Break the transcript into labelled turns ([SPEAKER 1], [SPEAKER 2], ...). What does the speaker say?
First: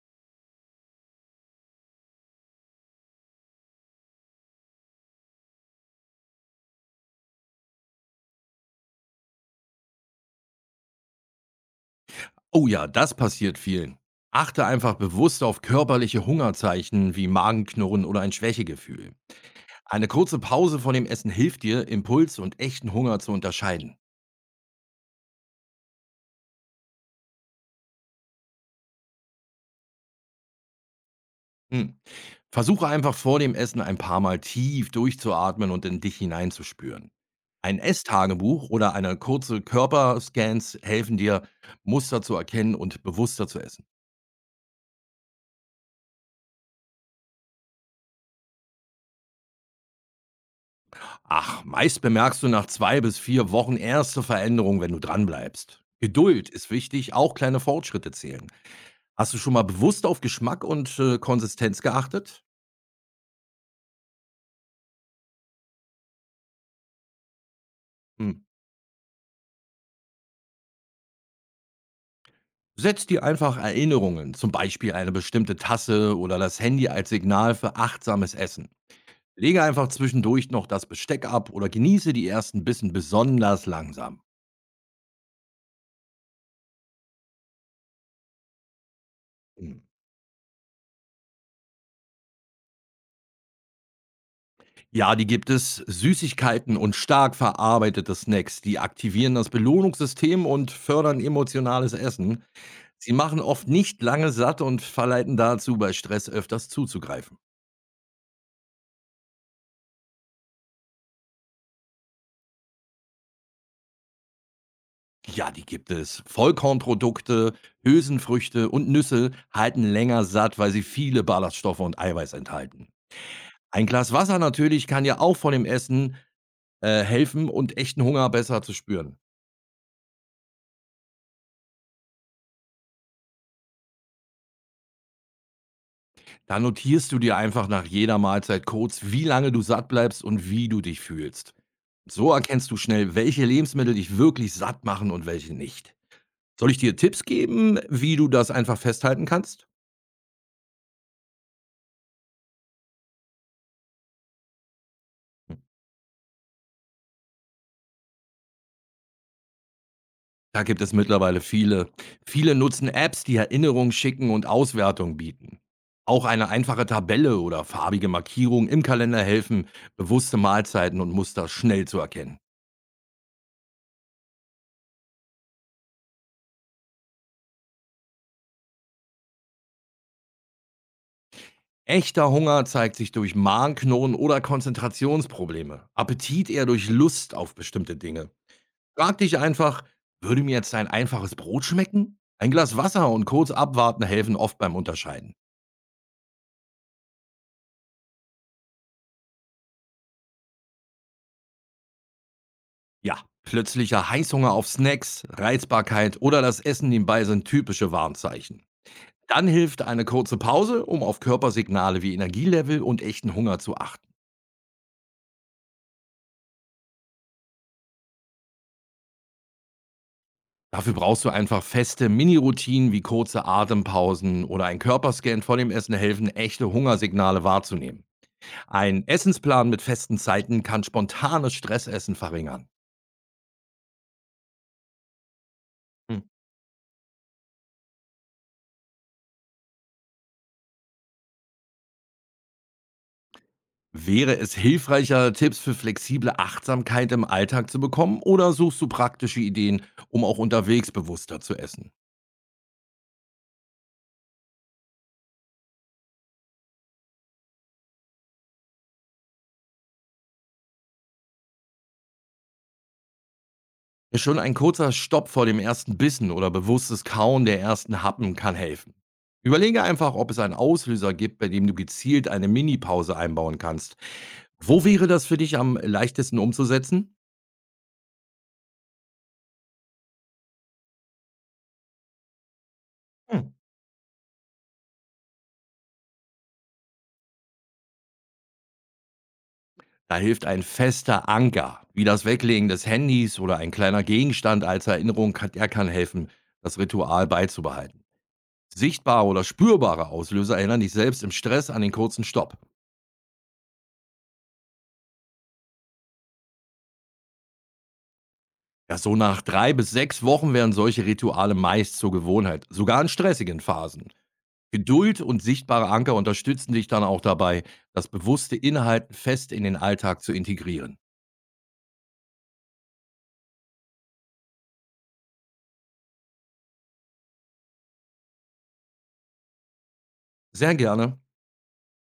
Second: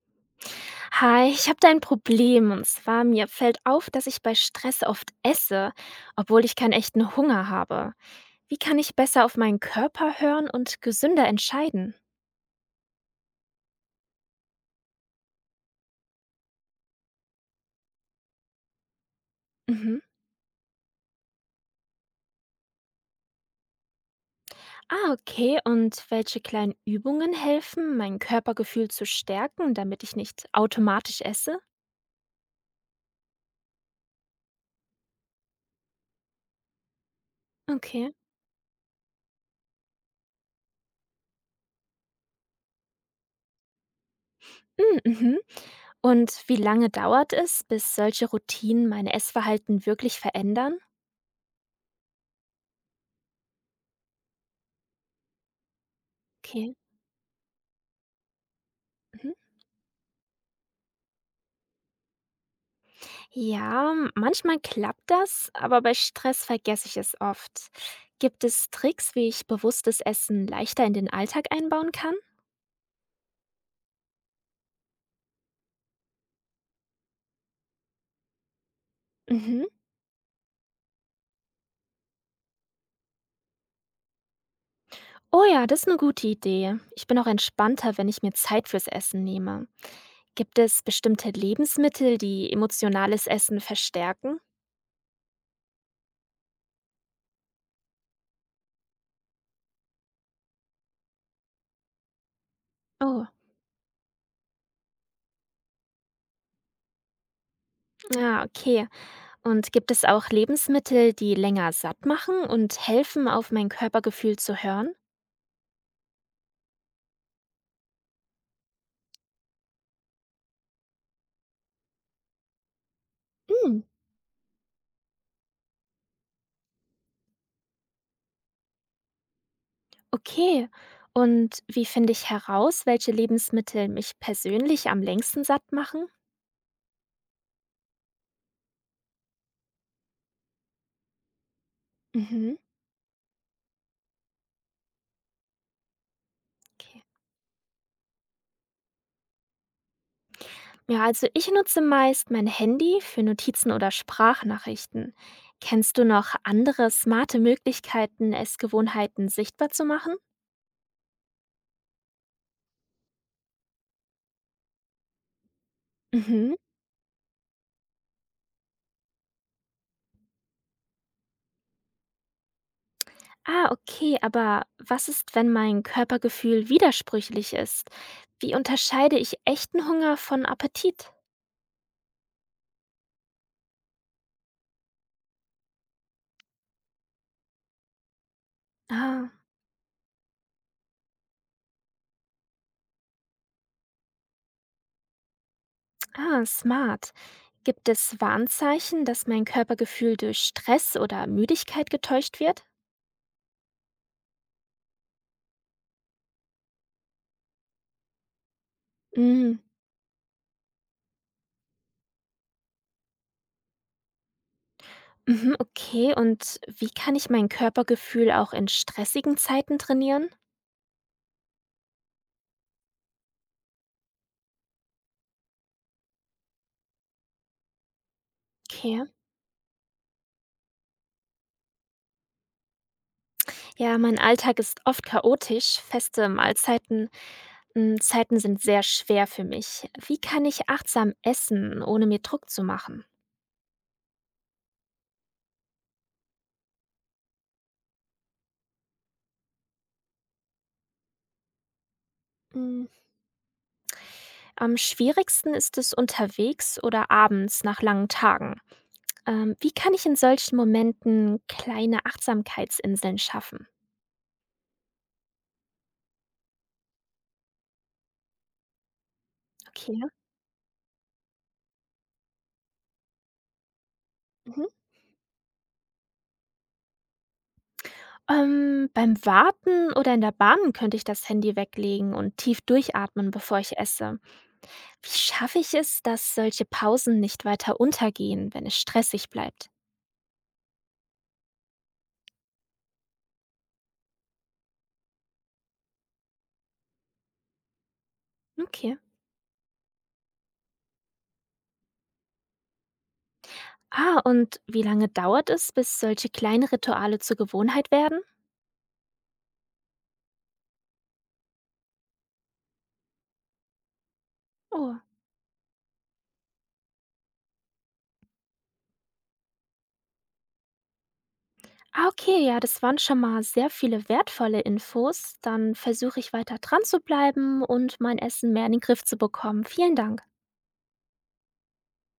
[SPEAKER 1] Hi, ich habe da ein Problem und zwar mir fällt auf, dass ich bei Stress oft esse, obwohl ich keinen echten Hunger habe. Wie kann ich besser auf meinen Körper hören und gesünder entscheiden?
[SPEAKER 2] Oh ja, das passiert vielen. Achte einfach bewusst auf körperliche Hungerzeichen wie Magenknurren oder ein Schwächegefühl.
[SPEAKER 1] Mhm.
[SPEAKER 2] Eine kurze Pause von dem Essen hilft dir, Impuls und echten Hunger zu unterscheiden.
[SPEAKER 1] Ah, okay. Und welche kleinen Übungen helfen, mein Körpergefühl zu stärken, damit ich nicht automatisch esse?
[SPEAKER 2] Hm. Versuche einfach vor dem Essen ein paar Mal tief durchzuatmen und in dich hineinzuspüren. Ein
[SPEAKER 1] Okay.
[SPEAKER 2] Esstagebuch oder eine kurze Körperscans helfen dir, Muster zu erkennen und bewusster zu essen.
[SPEAKER 1] Mm, Mhm. Und wie lange dauert es, bis solche Routinen mein Essverhalten wirklich verändern?
[SPEAKER 2] Ach, meist bemerkst du nach 2 bis 4 Wochen erste Veränderungen, wenn du dranbleibst. Geduld ist
[SPEAKER 1] Okay.
[SPEAKER 2] wichtig, auch kleine Fortschritte zählen.
[SPEAKER 1] Mhm.
[SPEAKER 2] Hast du schon mal bewusst auf Geschmack und Konsistenz geachtet?
[SPEAKER 1] Ja, manchmal klappt das, aber bei Stress vergesse ich es oft.
[SPEAKER 2] Hm.
[SPEAKER 1] Gibt es Tricks, wie ich bewusstes Essen leichter in den Alltag einbauen kann?
[SPEAKER 2] Setz dir einfach Erinnerungen, zum Beispiel eine bestimmte Tasse oder das Handy als Signal für achtsames Essen. Lege
[SPEAKER 1] Mhm.
[SPEAKER 2] einfach zwischendurch noch das Besteck ab oder genieße die ersten Bissen besonders langsam.
[SPEAKER 1] Oh ja, das ist eine gute Idee. Ich bin auch entspannter, wenn ich mir Zeit fürs Essen nehme.
[SPEAKER 2] Hm.
[SPEAKER 1] Gibt es bestimmte Lebensmittel, die emotionales Essen verstärken?
[SPEAKER 2] Ja, die gibt es. Süßigkeiten und stark verarbeitete Snacks, die aktivieren das Belohnungssystem und fördern emotionales Essen. Sie
[SPEAKER 1] Oh,
[SPEAKER 2] machen oft nicht lange satt und verleiten dazu, bei Stress öfters zuzugreifen.
[SPEAKER 1] ja, okay. Und gibt es auch Lebensmittel, die länger satt machen und helfen, auf mein Körpergefühl zu hören?
[SPEAKER 2] Ja, die gibt es. Vollkornprodukte, Hülsenfrüchte und Nüsse halten länger satt, weil sie viele Ballaststoffe und Eiweiß enthalten.
[SPEAKER 1] Mm.
[SPEAKER 2] Ein Glas Wasser natürlich kann ja auch vor dem Essen helfen und echten Hunger besser zu spüren.
[SPEAKER 1] Okay. Und wie finde ich heraus, welche Lebensmittel mich persönlich am längsten satt machen?
[SPEAKER 2] Da notierst du dir einfach nach jeder Mahlzeit kurz, wie lange du satt bleibst und wie du dich fühlst. So
[SPEAKER 1] Mhm.
[SPEAKER 2] erkennst du schnell, welche Lebensmittel dich wirklich satt machen und welche nicht. Soll ich dir
[SPEAKER 1] Okay.
[SPEAKER 2] Tipps geben, wie du das einfach festhalten kannst?
[SPEAKER 1] Ja, also ich nutze meist mein Handy für Notizen oder Sprachnachrichten. Kennst du noch andere smarte Möglichkeiten, Essgewohnheiten sichtbar zu machen?
[SPEAKER 2] Da gibt es mittlerweile viele. Viele nutzen Apps, die Erinnerungen schicken und Auswertungen bieten. Auch eine
[SPEAKER 1] Mhm.
[SPEAKER 2] einfache Tabelle oder farbige Markierung im Kalender helfen, bewusste Mahlzeiten und Muster schnell zu erkennen.
[SPEAKER 1] Ah, okay, aber was ist, wenn mein Körpergefühl widersprüchlich ist? Wie unterscheide ich echten Hunger von Appetit?
[SPEAKER 2] Echter Hunger zeigt sich durch Magenknurren oder Konzentrationsprobleme, Appetit eher durch Lust auf bestimmte Dinge. Frag
[SPEAKER 1] Ah.
[SPEAKER 2] dich einfach, würde mir jetzt ein einfaches Brot schmecken? Ein Glas Wasser und kurz abwarten helfen oft beim Unterscheiden.
[SPEAKER 1] Ah, smart. Gibt es Warnzeichen, dass mein Körpergefühl durch Stress oder Müdigkeit getäuscht wird?
[SPEAKER 2] Ja, plötzlicher Heißhunger auf Snacks, Reizbarkeit oder das Essen nebenbei sind typische Warnzeichen. Dann
[SPEAKER 1] Mm,
[SPEAKER 2] hilft eine kurze Pause, um auf Körpersignale wie Energielevel und echten Hunger zu achten.
[SPEAKER 1] Mhm, okay, und wie kann ich mein Körpergefühl auch in stressigen Zeiten trainieren?
[SPEAKER 2] Dafür brauchst du einfach feste Mini-Routinen wie kurze Atempausen oder ein Körperscan vor dem Essen helfen, echte Hungersignale wahrzunehmen.
[SPEAKER 1] Okay.
[SPEAKER 2] Ein Essensplan mit festen Zeiten kann spontanes Stressessen verringern.
[SPEAKER 1] Ja, mein Alltag ist oft chaotisch.
[SPEAKER 2] Hm.
[SPEAKER 1] Feste Mahlzeiten, mm, Zeiten sind sehr schwer für mich. Wie kann ich achtsam essen, ohne mir Druck zu machen?
[SPEAKER 2] Wäre es hilfreicher, Tipps für flexible Achtsamkeit im Alltag zu bekommen, oder suchst du praktische Ideen, um auch unterwegs bewusster zu essen?
[SPEAKER 1] Mm, am schwierigsten ist es unterwegs oder abends nach langen Tagen. Wie kann ich in solchen Momenten kleine Achtsamkeitsinseln schaffen?
[SPEAKER 2] Ja, schon ein kurzer Stopp vor dem ersten Bissen oder bewusstes Kauen der ersten Happen kann helfen. Überlege
[SPEAKER 1] Okay.
[SPEAKER 2] einfach, ob es einen Auslöser gibt, bei dem du gezielt eine Minipause einbauen kannst.
[SPEAKER 1] Mhm.
[SPEAKER 2] Wo wäre das für dich am leichtesten umzusetzen?
[SPEAKER 1] Beim Warten oder in der Bahn könnte ich das Handy weglegen und tief durchatmen,
[SPEAKER 2] Hm.
[SPEAKER 1] bevor ich esse. Wie schaffe ich es, dass solche Pausen nicht weiter untergehen, wenn es stressig bleibt?
[SPEAKER 2] Da hilft ein fester Anker, wie das Weglegen des Handys oder ein kleiner Gegenstand als Erinnerung, der kann helfen, das Ritual beizubehalten.
[SPEAKER 1] Okay.
[SPEAKER 2] Sichtbare oder spürbare Auslöser erinnern dich selbst im Stress an den kurzen Stopp.
[SPEAKER 1] Ah, und wie lange dauert es, bis solche kleinen Rituale zur Gewohnheit werden?
[SPEAKER 2] Ja, so nach 3 bis 6 Wochen werden solche Rituale meist zur Gewohnheit, sogar in stressigen Phasen.
[SPEAKER 1] Oh.
[SPEAKER 2] Geduld und sichtbare Anker unterstützen dich dann auch dabei, das bewusste Inhalten fest in den Alltag zu integrieren.
[SPEAKER 1] Ah, okay, ja, das waren schon mal sehr viele wertvolle Infos. Dann versuche ich weiter dran zu bleiben und mein Essen mehr in den Griff zu bekommen. Vielen Dank.
[SPEAKER 2] Sehr gerne.